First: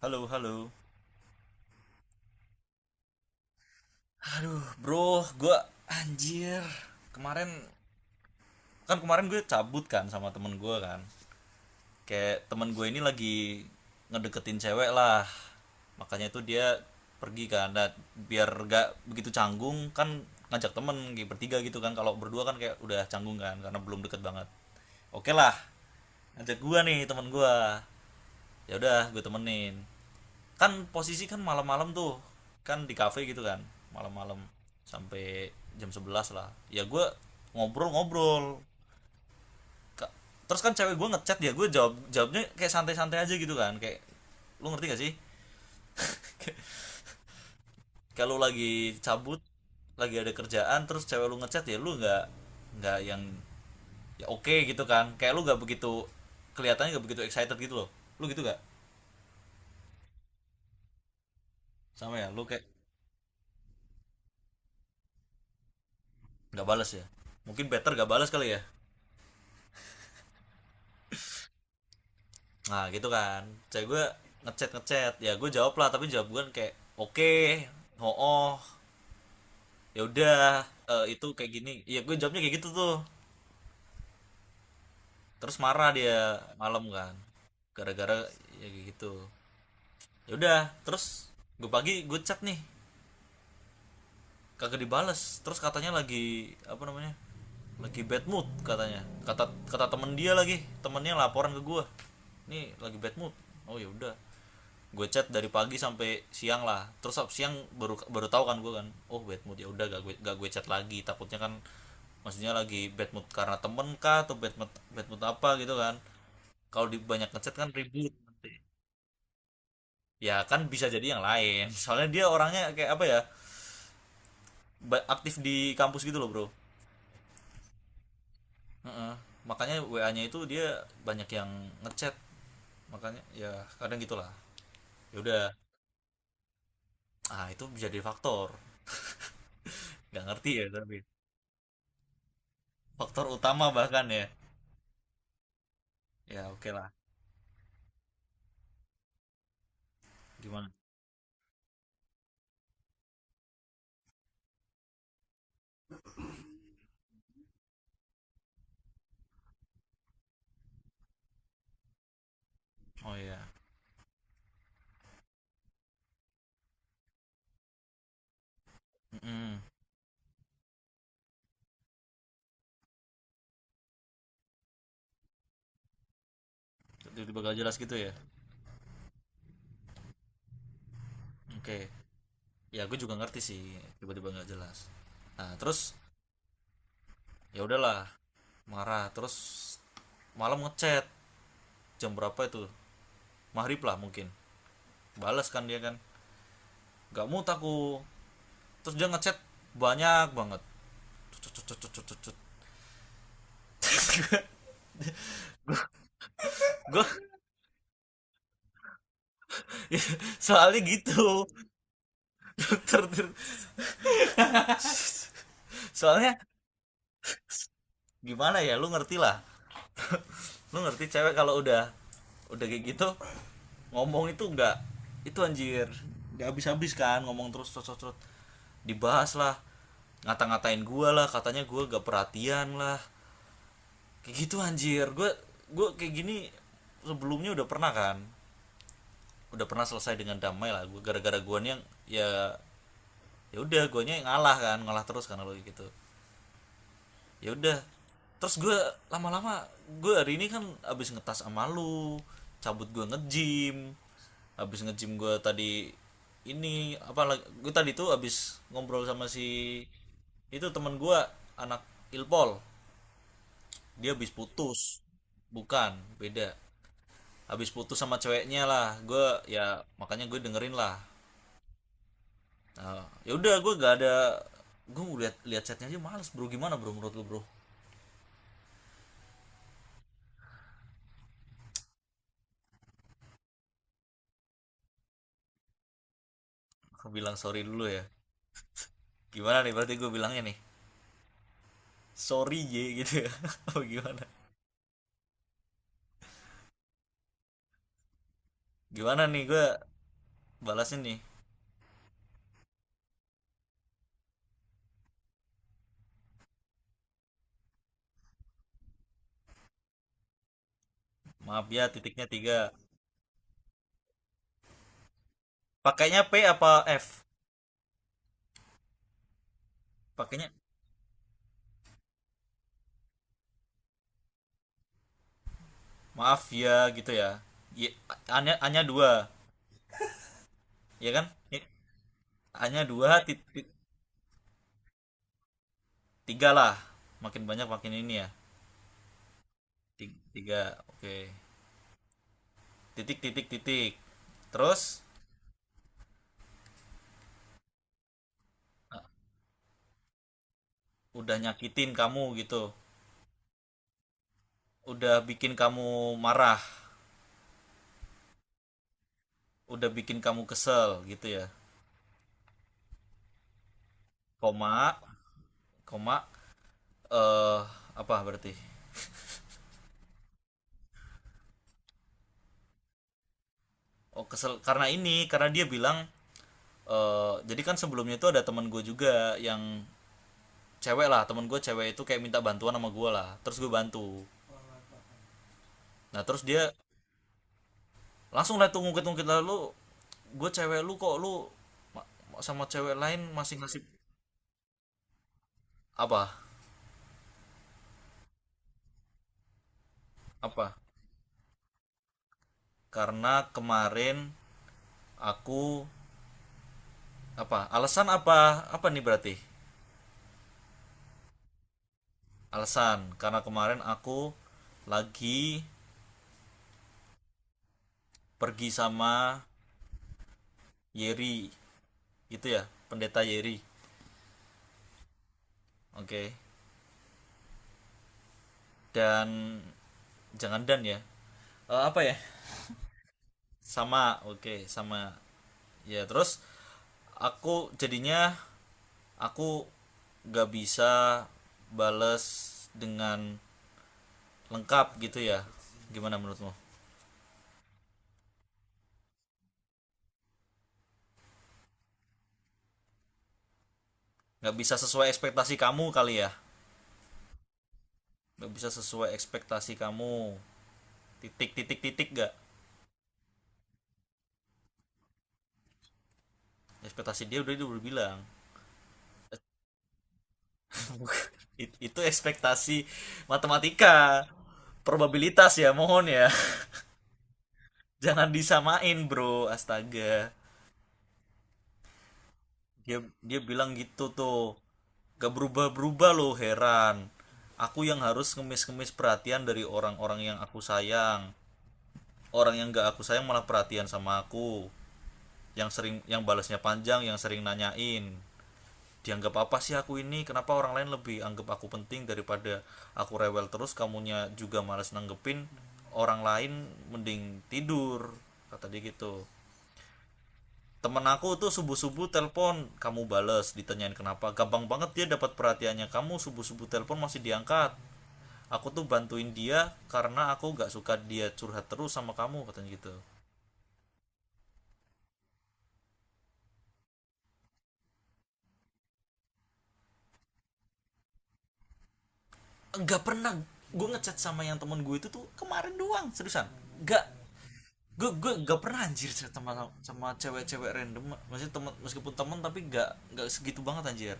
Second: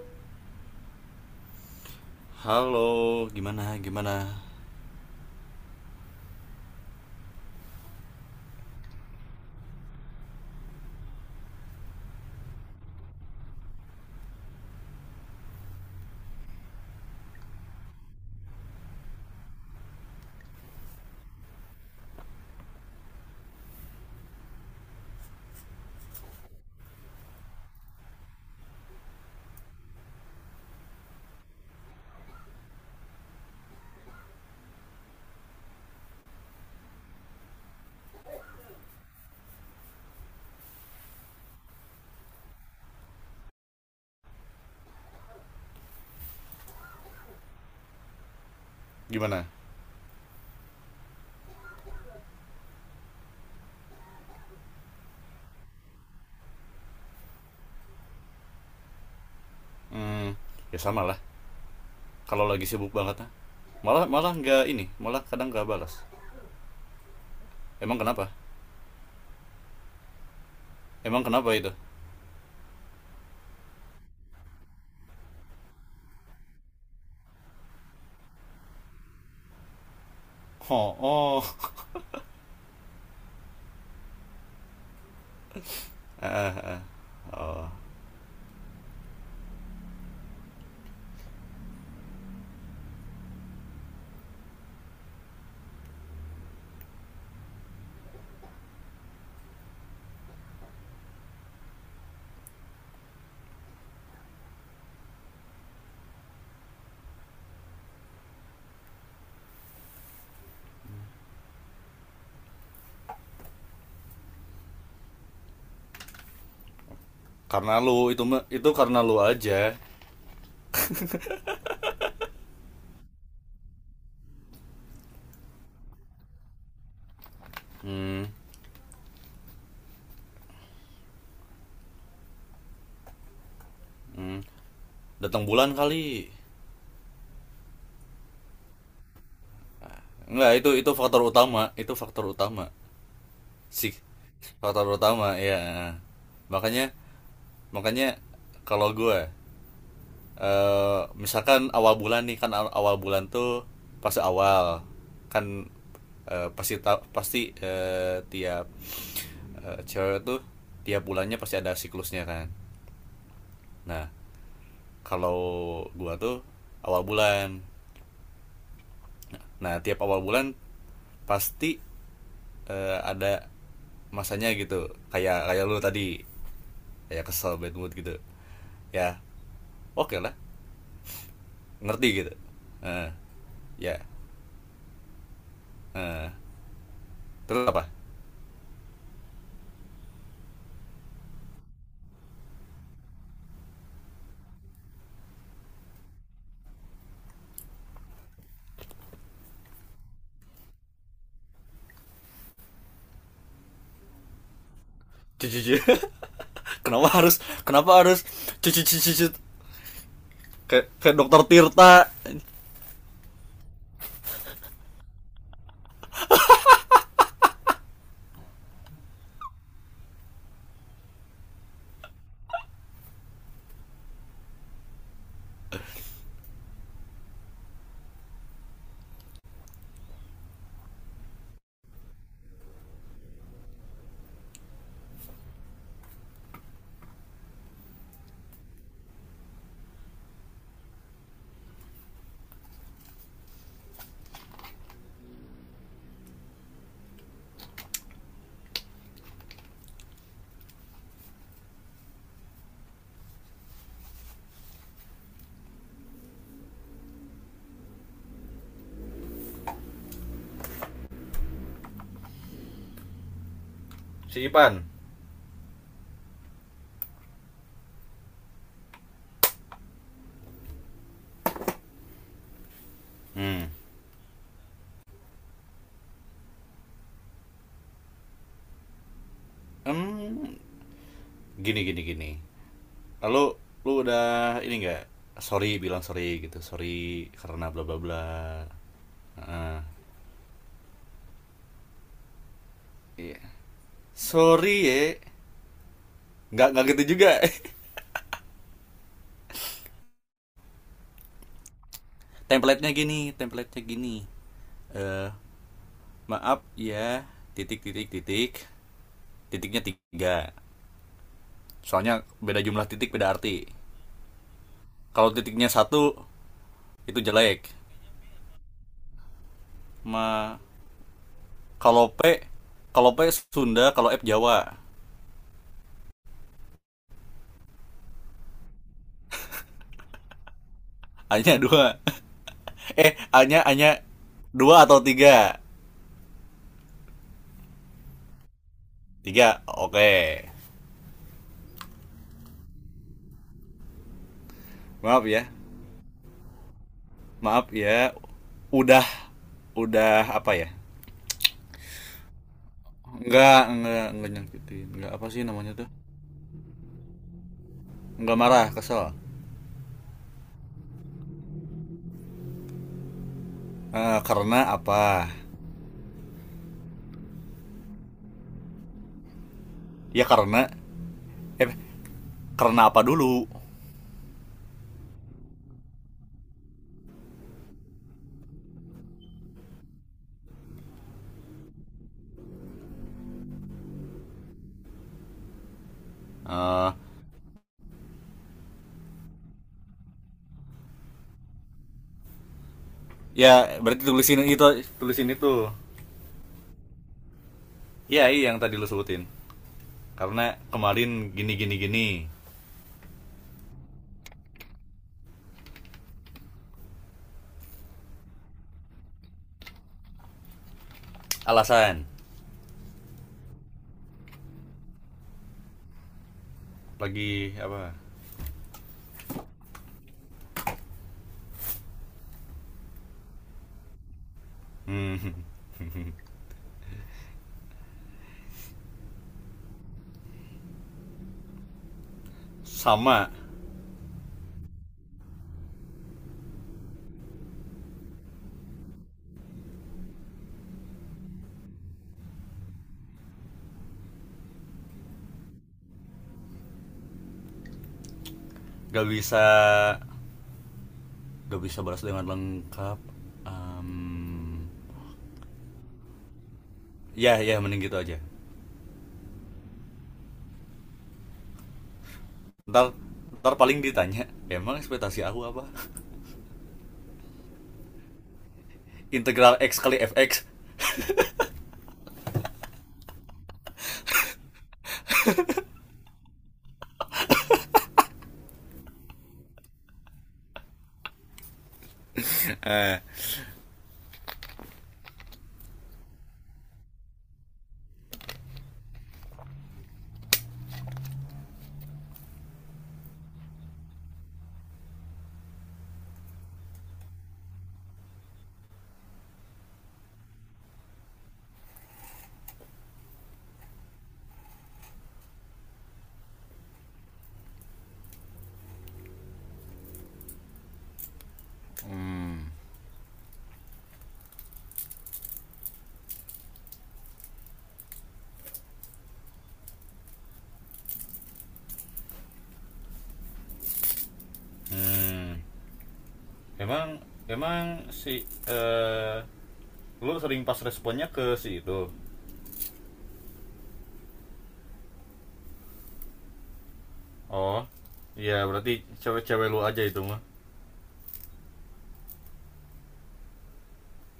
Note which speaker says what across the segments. Speaker 1: Halo, halo.
Speaker 2: Halo, gimana? Gimana?
Speaker 1: Aduh, bro, gue anjir. Kemarin kemarin gue cabut kan sama temen gue kan. Kayak temen gue ini lagi ngedeketin cewek lah. Makanya itu dia pergi kan. Nah, biar gak begitu canggung kan ngajak temen kayak bertiga gitu kan. Kalau berdua kan kayak udah canggung kan karena belum deket banget. Oke lah. Ngajak gue nih temen gue, ya udah gue temenin, kan posisi kan malam-malam tuh, kan di kafe gitu kan, malam-malam sampai jam 11 lah ya. Gue ngobrol-ngobrol terus kan cewek gue ngechat, ya gue jawab, jawabnya kayak santai-santai aja gitu kan. Kayak, lu ngerti gak sih, kalau lagi cabut,
Speaker 2: Gimana?
Speaker 1: lagi ada kerjaan terus cewek lu ngechat, ya lu nggak, nggak ya oke okay gitu kan, kayak lu nggak begitu, kelihatannya nggak begitu excited gitu loh. Lu gitu gak?
Speaker 2: Hmm, ya sama lah.
Speaker 1: Sama ya, lu
Speaker 2: Kalau
Speaker 1: kayak
Speaker 2: lagi sibuk banget, ah. malah malah nggak ini, malah kadang nggak balas.
Speaker 1: nggak balas ya, mungkin better
Speaker 2: Emang
Speaker 1: gak
Speaker 2: kenapa?
Speaker 1: balas kali ya.
Speaker 2: Emang kenapa itu?
Speaker 1: Nah gitu kan. Cewek gue ngechat ngechat, ya gue jawab lah, tapi jawab gue kan kayak oke, oh ya udah,
Speaker 2: Oh,
Speaker 1: eh, itu kayak
Speaker 2: oh,
Speaker 1: gini. Ya gue jawabnya kayak gitu tuh. Terus marah dia, malam kan. Gara-gara ya kayak gitu. Ya udah, terus gue pagi gue chat nih, kagak dibales. Terus katanya lagi apa namanya, lagi bad mood katanya, kata kata temen dia, lagi temennya laporan ke gue, nih lagi bad mood. Oh ya udah, gue chat dari pagi sampai siang lah. Terus siang baru, baru tahu kan gue kan, oh bad mood, ya udah gak gue, gak gue chat lagi, takutnya kan maksudnya lagi bad mood karena temen kah atau bad mood apa gitu kan. Kalau di banyak ngechat kan,
Speaker 2: karena lu itu karena lu aja.
Speaker 1: ya kan bisa jadi yang lain, soalnya dia orangnya kayak apa ya, aktif di kampus gitu loh bro.
Speaker 2: Hmm,
Speaker 1: Heeh. Makanya WA-nya itu dia banyak yang ngechat, makanya ya kadang gitulah.
Speaker 2: hmm.
Speaker 1: Ya udah,
Speaker 2: Datang bulan kali.
Speaker 1: ah itu bisa jadi faktor. Gak ngerti
Speaker 2: Nggak
Speaker 1: ya,
Speaker 2: itu
Speaker 1: tapi
Speaker 2: faktor utama, itu faktor utama.
Speaker 1: faktor utama
Speaker 2: Sih,
Speaker 1: bahkan ya.
Speaker 2: faktor utama ya.
Speaker 1: Ya oke lah.
Speaker 2: Makanya makanya kalau gue
Speaker 1: Gimana?
Speaker 2: misalkan awal bulan nih, kan awal bulan tuh pas awal, kan eh, pasti ta- pasti eh, tiap cewek tuh tiap bulannya pasti ada siklusnya kan.
Speaker 1: Oh iya.
Speaker 2: Nah, kalau gua tuh awal bulan.
Speaker 1: Mm-mm.
Speaker 2: Nah, tiap awal bulan pasti ada masanya gitu. Kayak kayak lu tadi kayak
Speaker 1: Tiba-tiba gak
Speaker 2: kesel bad
Speaker 1: jelas
Speaker 2: mood
Speaker 1: gitu ya.
Speaker 2: gitu. Ya, oke okay lah,
Speaker 1: Oke.
Speaker 2: ngerti gitu.
Speaker 1: Ya gue
Speaker 2: Eh,
Speaker 1: juga ngerti sih,
Speaker 2: ya.
Speaker 1: tiba-tiba gak jelas. Nah terus,
Speaker 2: Eh,
Speaker 1: ya
Speaker 2: terus apa?
Speaker 1: udahlah, marah. Terus malam ngechat, jam berapa itu, maghrib lah mungkin, balas kan dia kan, gak mood aku. Terus dia ngechat banyak banget. Cet, cet, cet, cet, cet, cet.
Speaker 2: Jujur.
Speaker 1: Gue
Speaker 2: kenapa harus kenapa harus cuci cuci cuci
Speaker 1: soalnya
Speaker 2: kayak kayak dokter
Speaker 1: gitu,
Speaker 2: Tirta.
Speaker 1: dokter. Soalnya gimana ya, lu ngerti lah. Lu ngerti cewek kalau udah kayak gitu ngomong itu enggak, itu anjir nggak habis habis kan ngomong, terus terus terus dibahas lah, ngata-ngatain gue lah, katanya gue gak perhatian lah, kayak gitu anjir. Gue kayak gini sebelumnya udah pernah kan, udah pernah selesai dengan damai lah. Gue gara-gara gua nih yang ya, ya udah guanya ngalah kan, ngalah terus karena lo gitu. Ya udah, terus gue lama-lama. Gue hari ini kan abis ngetas sama lu, cabut gue nge-gym. Abis nge-gym gue tadi, ini apa, gue tadi tuh abis ngobrol sama si itu, teman gue, anak ilpol, dia abis
Speaker 2: Si
Speaker 1: putus.
Speaker 2: Ipan.
Speaker 1: Bukan, beda, abis putus sama ceweknya lah. Gue ya makanya gue dengerin lah. Nah, ya udah
Speaker 2: Hmm.
Speaker 1: gue gak ada, gue lihat lihat chatnya aja males bro. Gimana bro, menurut lu bro?
Speaker 2: Hmm. Gini gini gini. Lalu lu udah ini enggak? Sorry, bilang sorry gitu.
Speaker 1: Aku
Speaker 2: Sorry
Speaker 1: bilang sorry
Speaker 2: karena bla
Speaker 1: dulu
Speaker 2: bla
Speaker 1: ya.
Speaker 2: bla.
Speaker 1: Gimana nih
Speaker 2: Heeh.
Speaker 1: berarti gue bilangnya nih? Sorry J gitu ya.
Speaker 2: Iya.
Speaker 1: Apa gimana?
Speaker 2: Sorry ya. Enggak gitu juga.
Speaker 1: Gimana nih gue balasnya nih?
Speaker 2: Template-nya gini eh uh, maaf ya titik titik titik, titiknya tiga,
Speaker 1: Maaf ya,
Speaker 2: soalnya
Speaker 1: titiknya tiga.
Speaker 2: beda jumlah titik beda arti. Kalau titiknya satu
Speaker 1: Pakainya P apa
Speaker 2: itu
Speaker 1: F?
Speaker 2: jelek.
Speaker 1: Pakainya
Speaker 2: Ma- Kalau P, kalau P Sunda, kalau F Jawa.
Speaker 1: maaf ya gitu ya. Ya, hanya hanya dua, ya kan?
Speaker 2: Hanya
Speaker 1: Ya,
Speaker 2: dua.
Speaker 1: hanya dua
Speaker 2: Eh,
Speaker 1: titik,
Speaker 2: hanya hanya dua atau tiga.
Speaker 1: tiga lah. Makin banyak makin ini ya.
Speaker 2: Tiga, oke.
Speaker 1: Ti-
Speaker 2: Okay.
Speaker 1: Tiga, oke. Titik titik titik. Terus,
Speaker 2: Maaf ya, maaf ya.
Speaker 1: uh,
Speaker 2: Udah, udah apa ya?
Speaker 1: udah nyakitin kamu gitu.
Speaker 2: Enggak nyakitin. Enggak,
Speaker 1: Udah
Speaker 2: apa sih
Speaker 1: bikin
Speaker 2: namanya tuh?
Speaker 1: kamu marah,
Speaker 2: Enggak marah, kesel.
Speaker 1: udah bikin kamu kesel gitu ya.
Speaker 2: Eh,
Speaker 1: Koma,
Speaker 2: karena apa?
Speaker 1: koma, eh apa berarti,
Speaker 2: Ya karena, eh, karena apa dulu?
Speaker 1: oh kesel karena ini, karena dia bilang, eh jadi kan sebelumnya itu ada teman gue juga yang cewek lah, teman gue cewek itu kayak minta bantuan sama gue lah, terus gue bantu. Nah terus dia
Speaker 2: Eh,
Speaker 1: langsung lah tuh ngungkit-ngungkit lah, lu gue cewek lu kok lu sama cewek lain masih
Speaker 2: ya
Speaker 1: ngasih
Speaker 2: berarti tulisin itu, tulisin itu.
Speaker 1: apa
Speaker 2: Ya, iya yang tadi lu sebutin. Karena
Speaker 1: apa.
Speaker 2: kemarin gini gini gini.
Speaker 1: Karena kemarin aku apa, alasan apa apa nih berarti,
Speaker 2: Alasan.
Speaker 1: alasan karena kemarin aku lagi
Speaker 2: Lagi apa.
Speaker 1: pergi sama Yeri, gitu ya, pendeta Yeri.
Speaker 2: Hmm.
Speaker 1: Oke. Okay. Dan, jangan dan ya. Eh, apa ya,
Speaker 2: Sama.
Speaker 1: sama, oke okay, sama. Ya terus aku jadinya, aku gak bisa bales dengan lengkap gitu ya, gimana menurutmu?
Speaker 2: Gak bisa, gak bisa balas dengan lengkap. Em,
Speaker 1: Gak bisa sesuai ekspektasi kamu kali ya.
Speaker 2: ya ya mending gitu aja.
Speaker 1: Gak bisa sesuai ekspektasi kamu, titik titik titik, gak?
Speaker 2: Ntar, ntar paling ditanya emang ekspektasi aku apa.
Speaker 1: Ekspektasi dia udah, dia udah bilang.
Speaker 2: Integral x kali fx.
Speaker 1: Itu ekspektasi matematika, probabilitas ya, mohon ya. Jangan disamain bro, astaga. Dia,
Speaker 2: eh
Speaker 1: dia bilang gitu tuh, gak berubah-berubah loh, heran. Aku yang harus ngemis-ngemis perhatian dari orang-orang yang aku sayang. Orang yang gak aku sayang malah perhatian sama aku. Yang sering, yang balasnya panjang, yang sering nanyain. Dianggap apa sih aku ini, kenapa orang lain lebih anggap aku penting daripada, aku rewel terus, kamunya juga malas nanggepin orang lain, mending tidur, kata dia gitu. Temen aku tuh subuh subuh
Speaker 2: Hmm.
Speaker 1: telepon kamu bales, ditanyain kenapa gampang banget dia dapat perhatiannya, kamu subuh subuh telepon masih diangkat. Aku tuh bantuin dia karena aku gak suka dia curhat terus sama kamu, katanya gitu.
Speaker 2: Hmm. Emang emang si lu sering pas responnya ke si itu.
Speaker 1: Nggak pernah gue ngechat sama yang temen gue itu tuh kemarin doang, seriusan nggak.
Speaker 2: Oh.
Speaker 1: Gue
Speaker 2: Iya,
Speaker 1: gak
Speaker 2: berarti
Speaker 1: pernah anjir
Speaker 2: cewek-cewek
Speaker 1: sama,
Speaker 2: lu aja itu
Speaker 1: sama
Speaker 2: mah.
Speaker 1: cewek-cewek random, masih teman, meskipun teman tapi gak segitu banget anjir.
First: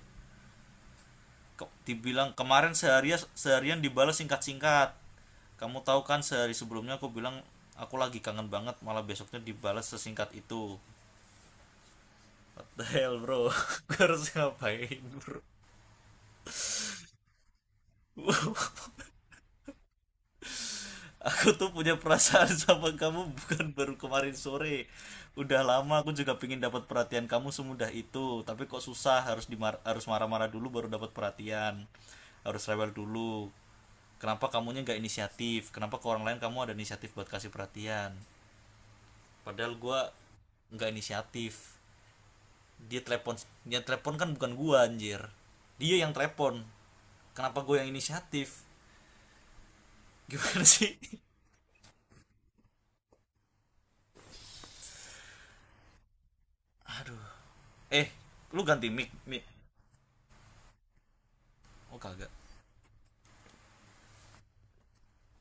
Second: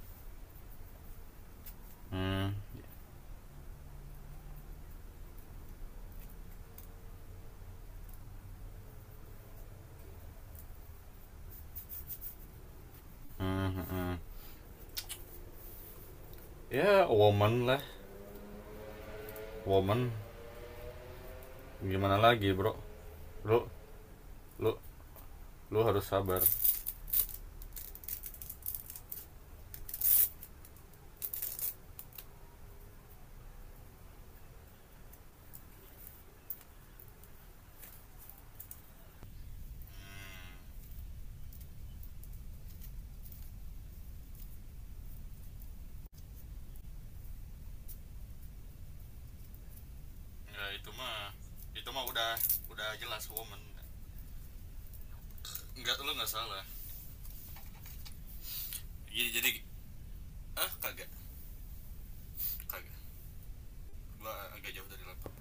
Speaker 1: Ke- dibilang
Speaker 2: Hmm.
Speaker 1: kemarin seharian seharian dibalas singkat-singkat. Kamu tahu kan sehari sebelumnya aku bilang aku lagi kangen banget, malah besoknya dibalas sesingkat itu. What the hell bro,
Speaker 2: Hmm, hmm,
Speaker 1: gue
Speaker 2: hmm.
Speaker 1: harus ngapain bro?
Speaker 2: Ya, woman lah. Woman,
Speaker 1: Aku tuh punya
Speaker 2: gimana lagi
Speaker 1: perasaan
Speaker 2: bro.
Speaker 1: sama kamu
Speaker 2: lu
Speaker 1: bukan baru kemarin
Speaker 2: lu
Speaker 1: sore. Udah
Speaker 2: lu
Speaker 1: lama
Speaker 2: harus
Speaker 1: aku juga
Speaker 2: sabar.
Speaker 1: pingin dapat perhatian kamu semudah itu, tapi kok susah, harus marah-marah dulu baru dapat perhatian. Harus rewel dulu. Kenapa kamunya nggak inisiatif? Kenapa ke orang lain kamu ada inisiatif buat kasih perhatian? Padahal gua nggak inisiatif. Dia telepon kan bukan gua anjir. Dia yang telepon. Kenapa gue yang inisiatif? Gimana
Speaker 2: Ya itu
Speaker 1: sih?
Speaker 2: mah, itu mah udah jelas woman. Nggak, lu nggak salah.
Speaker 1: Aduh, eh, lu ganti mic,
Speaker 2: jadi
Speaker 1: mic.
Speaker 2: jadi ah, kagak,
Speaker 1: Oh kagak.
Speaker 2: kagak. Gua agak jauh dari laptop.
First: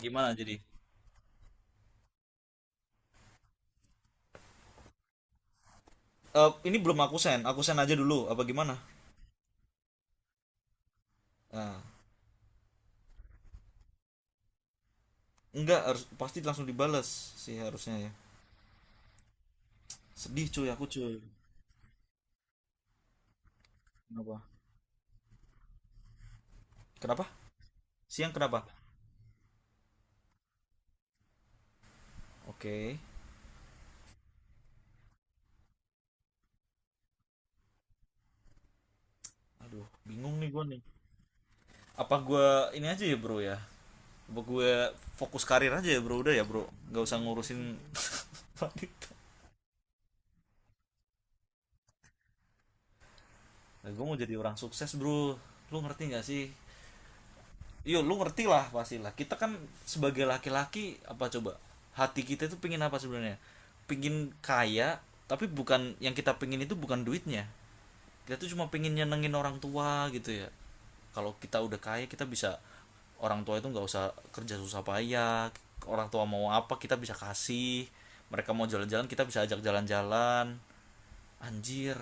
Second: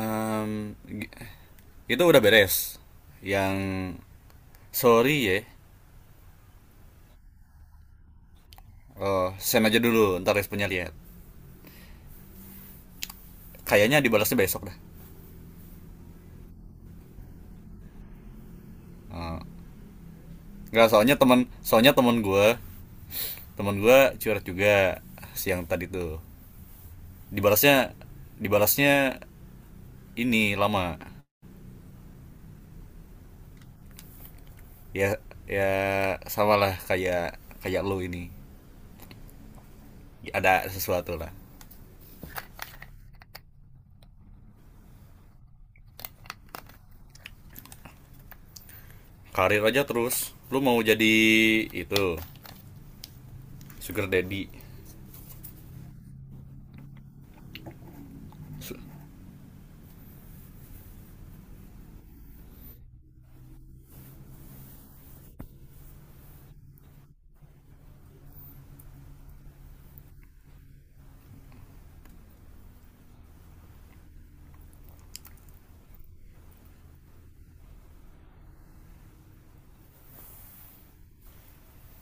Speaker 1: Gimana jadi?
Speaker 2: itu udah beres. Yang sorry ya.
Speaker 1: Eh, ini belum aku send, aku send aja dulu apa gimana.
Speaker 2: Oh, send aja dulu, ntar responnya lihat.
Speaker 1: Nah,
Speaker 2: Kayaknya dibalasnya besok dah.
Speaker 1: enggak harus pasti langsung dibales sih harusnya ya.
Speaker 2: Oh.
Speaker 1: Sedih cuy, aku
Speaker 2: Nggak,
Speaker 1: cuy.
Speaker 2: soalnya teman, soalnya teman gua
Speaker 1: Kenapa,
Speaker 2: curhat juga siang tadi tuh.
Speaker 1: kenapa
Speaker 2: Dibalasnya,
Speaker 1: siang, kenapa?
Speaker 2: dibalasnya ini lama.
Speaker 1: Oke.
Speaker 2: Ya ya, sama lah kayak kayak lu ini,
Speaker 1: Aduh bingung nih gua
Speaker 2: ada
Speaker 1: nih,
Speaker 2: sesuatu lah.
Speaker 1: apa gua, ini aja ya bro ya, apa gue fokus karir aja ya bro, udah ya bro nggak usah ngurusin wanita.
Speaker 2: Karir aja, terus lu mau jadi itu,
Speaker 1: Nah, gue
Speaker 2: sugar
Speaker 1: mau jadi
Speaker 2: daddy.
Speaker 1: orang sukses bro. Lu ngerti nggak sih? Yo lu ngerti lah pasti lah. Kita kan sebagai laki-laki apa coba, hati kita itu pingin apa sebenarnya? Pingin kaya, tapi bukan yang kita pingin itu bukan duitnya. Kita tuh cuma pingin nyenengin orang tua gitu ya. Kalau kita udah kaya, kita bisa, orang tua itu nggak usah kerja susah payah. Orang tua mau apa kita bisa kasih. Mereka mau jalan-jalan, kita bisa ajak jalan-jalan. Anjir.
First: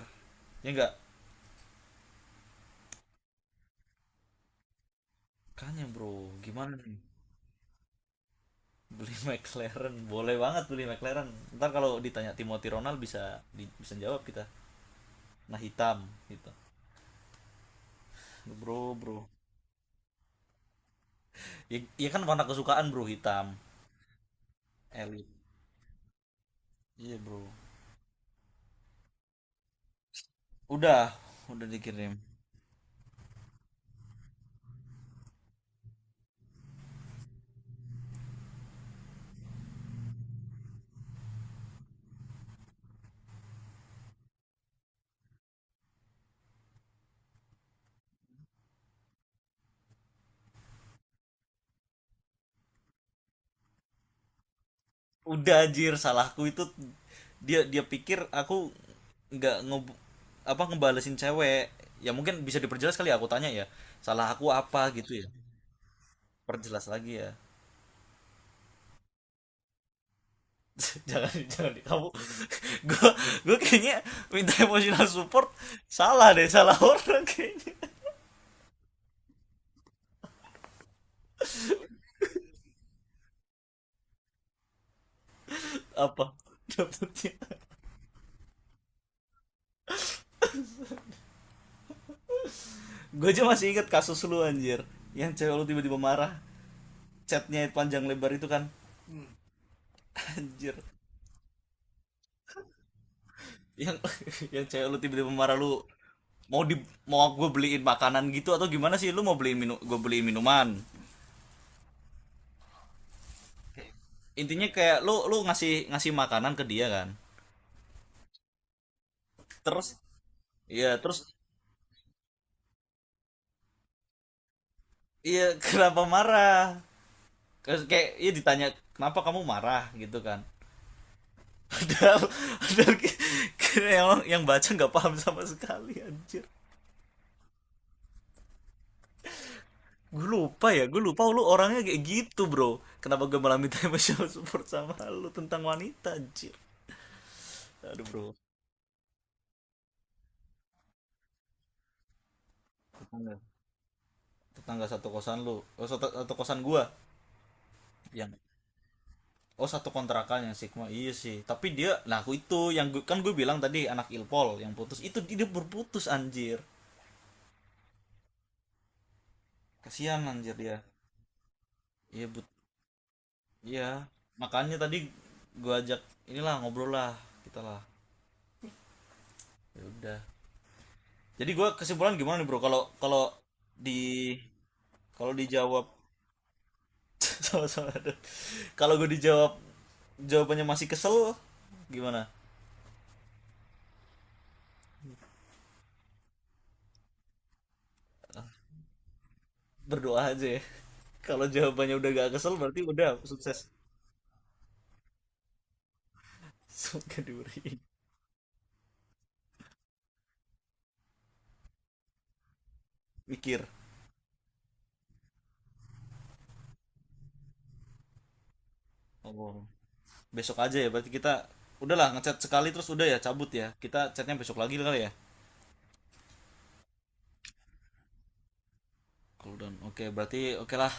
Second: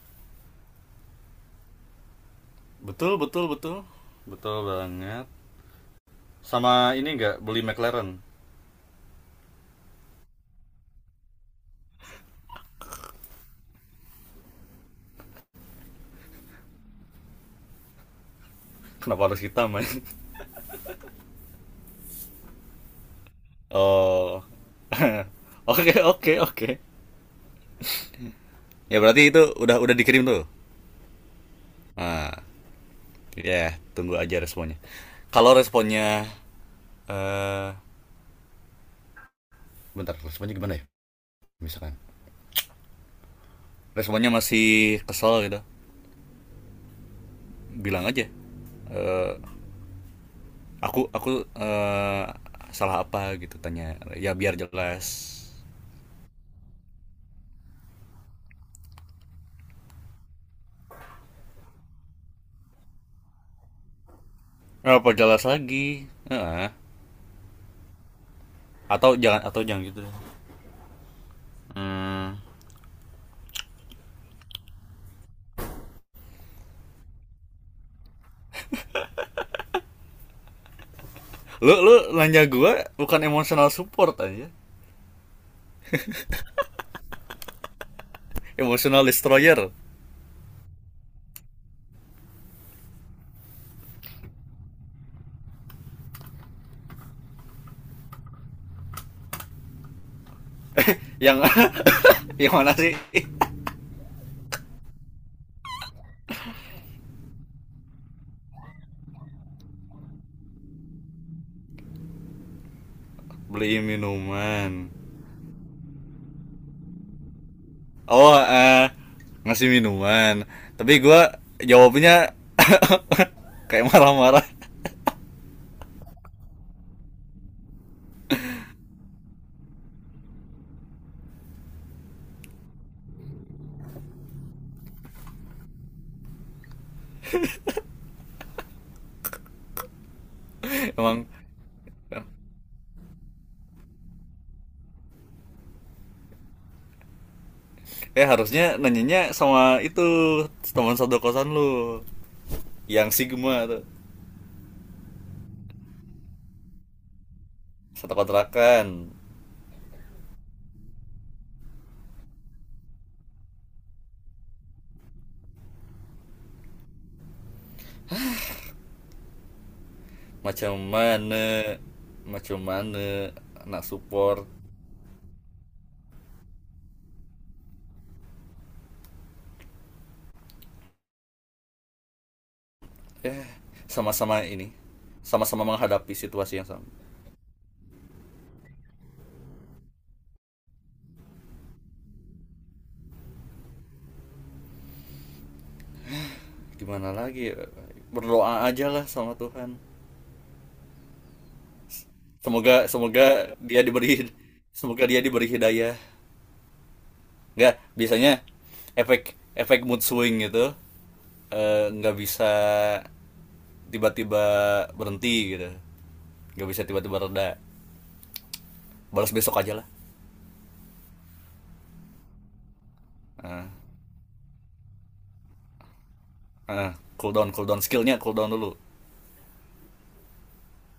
Speaker 1: Ya enggak?
Speaker 2: Betul betul betul, betul banget.
Speaker 1: Kayaknya bro, gimana nih?
Speaker 2: Sama ini, nggak beli McLaren.
Speaker 1: Beli McLaren, boleh banget beli McLaren. Ntar kalau ditanya Timothy Ronald bisa di- bisa jawab kita, nah hitam, gitu. Bro, bro,
Speaker 2: Kenapa harus hitam man?
Speaker 1: ya, ya kan warna kesukaan bro hitam,
Speaker 2: Oh.
Speaker 1: elit.
Speaker 2: Oke oke oke.
Speaker 1: Iya bro.
Speaker 2: Ya berarti itu udah dikirim tuh.
Speaker 1: udah udah dikirim.
Speaker 2: Nah, ya yeah, tunggu aja responnya. Kalau responnya eh bentar responnya gimana ya. Misalkan responnya masih kesel gitu, bilang aja aku salah apa gitu, tanya ya biar jelas.
Speaker 1: Udah anjir, salahku itu. Dia, dia pikir aku nggak nge, apa, ngebalesin cewek. Ya mungkin bisa diperjelas kali ya, aku tanya ya, salah aku apa gitu
Speaker 2: Apa
Speaker 1: ya.
Speaker 2: jelas lagi. Heeh.
Speaker 1: Perjelas lagi ya.
Speaker 2: Atau jangan, atau jangan gitu deh.
Speaker 1: Jangan, jangan di- kamu,
Speaker 2: Hmm.
Speaker 1: gue gue kayaknya minta emotional support, salah deh, salah orang kayaknya.
Speaker 2: Lu, lu nanya gua bukan emotional support aja,
Speaker 1: Apa dapetnya?
Speaker 2: emotional destroyer.
Speaker 1: Gue aja masih inget kasus lu anjir, yang cewek lu tiba-tiba marah, chatnya panjang lebar itu kan, anjir.
Speaker 2: Yang yang mana sih.
Speaker 1: Yang yang cewek lu tiba-tiba marah, lu mau di, mau gue beliin makanan gitu atau gimana sih, lu mau beliin minum, gue beliin minuman.
Speaker 2: Beli
Speaker 1: Intinya
Speaker 2: minuman.
Speaker 1: kayak lu, lu ngasih, ngasih makanan ke dia kan.
Speaker 2: Oh, ngasih
Speaker 1: Terus,
Speaker 2: minuman.
Speaker 1: iya
Speaker 2: Tapi
Speaker 1: terus,
Speaker 2: gua jawabnya kayak marah-marah.
Speaker 1: iya. Kenapa marah, kayak ya ditanya kenapa kamu marah gitu kan. Padahal, padahal yang baca nggak paham sama sekali anjir. Gue lupa ya, gue lupa
Speaker 2: Emang,
Speaker 1: lu orangnya kayak
Speaker 2: eh,
Speaker 1: gitu bro, kenapa gue malah minta emotional support sama lu tentang wanita anjir. Aduh
Speaker 2: Eh,
Speaker 1: bro.
Speaker 2: harusnya nanyanya sama itu, teman satu kosan lu yang
Speaker 1: Tetangga,
Speaker 2: Sigma tuh.
Speaker 1: tetangga satu kosan lu, oh satu, satu kosan gue,
Speaker 2: Satu
Speaker 1: yang,
Speaker 2: kontrakan.
Speaker 1: oh satu kontrakan yang Sigma, iya sih tapi dia, nah aku itu yang gua- kan gue bilang tadi anak Ilpol yang putus itu dia berputus anjir. Kasihan anjir dia.
Speaker 2: Macam mana?
Speaker 1: Iya bu.
Speaker 2: Macam mana? Anak
Speaker 1: Iya,
Speaker 2: support.
Speaker 1: makanya tadi gue ajak inilah, ngobrol lah kita lah. Ya udah. Jadi gue, kesimpulan gimana nih bro? Kalau kalau
Speaker 2: Eh,
Speaker 1: di,
Speaker 2: sama-sama ini.
Speaker 1: kalau
Speaker 2: Sama-sama
Speaker 1: dijawab,
Speaker 2: menghadapi situasi yang sama.
Speaker 1: sama-sama. Aduh. Kalau gue dijawab jawabannya masih kesel, gimana?
Speaker 2: Gimana lagi? Ya? Berdoa aja lah sama Tuhan.
Speaker 1: Berdoa aja ya. Kalau jawabannya udah gak kesel
Speaker 2: Semoga
Speaker 1: berarti udah
Speaker 2: semoga
Speaker 1: sukses.
Speaker 2: dia diberi, semoga dia diberi hidayah.
Speaker 1: Suka diberi.
Speaker 2: Enggak, biasanya efek, efek mood swing gitu, eh, nggak bisa
Speaker 1: Mikir.
Speaker 2: tiba-tiba berhenti gitu. Nggak bisa tiba-tiba reda. Balas besok
Speaker 1: Oh.
Speaker 2: aja lah.
Speaker 1: Besok aja ya berarti kita udahlah ngechat sekali terus udah ya, cabut
Speaker 2: Ah,
Speaker 1: ya. Kita chatnya besok lagi kali ya.
Speaker 2: ah, cool down, cool down skillnya, cool down dulu.
Speaker 1: Cool down. Oke, berarti oke lah,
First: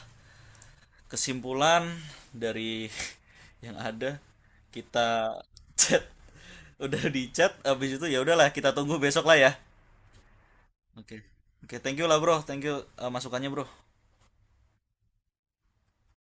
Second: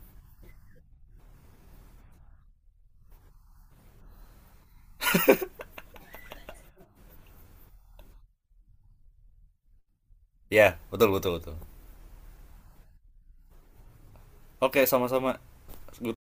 Speaker 1: kesimpulan dari yang ada, kita chat, udah di chat abis itu ya udahlah, kita tunggu besok lah ya.
Speaker 2: Ya yeah, betul
Speaker 1: Oke,
Speaker 2: betul betul.
Speaker 1: oke thank you lah bro, thank you eh, masukannya bro.
Speaker 2: Oke okay, sama-sama. Gue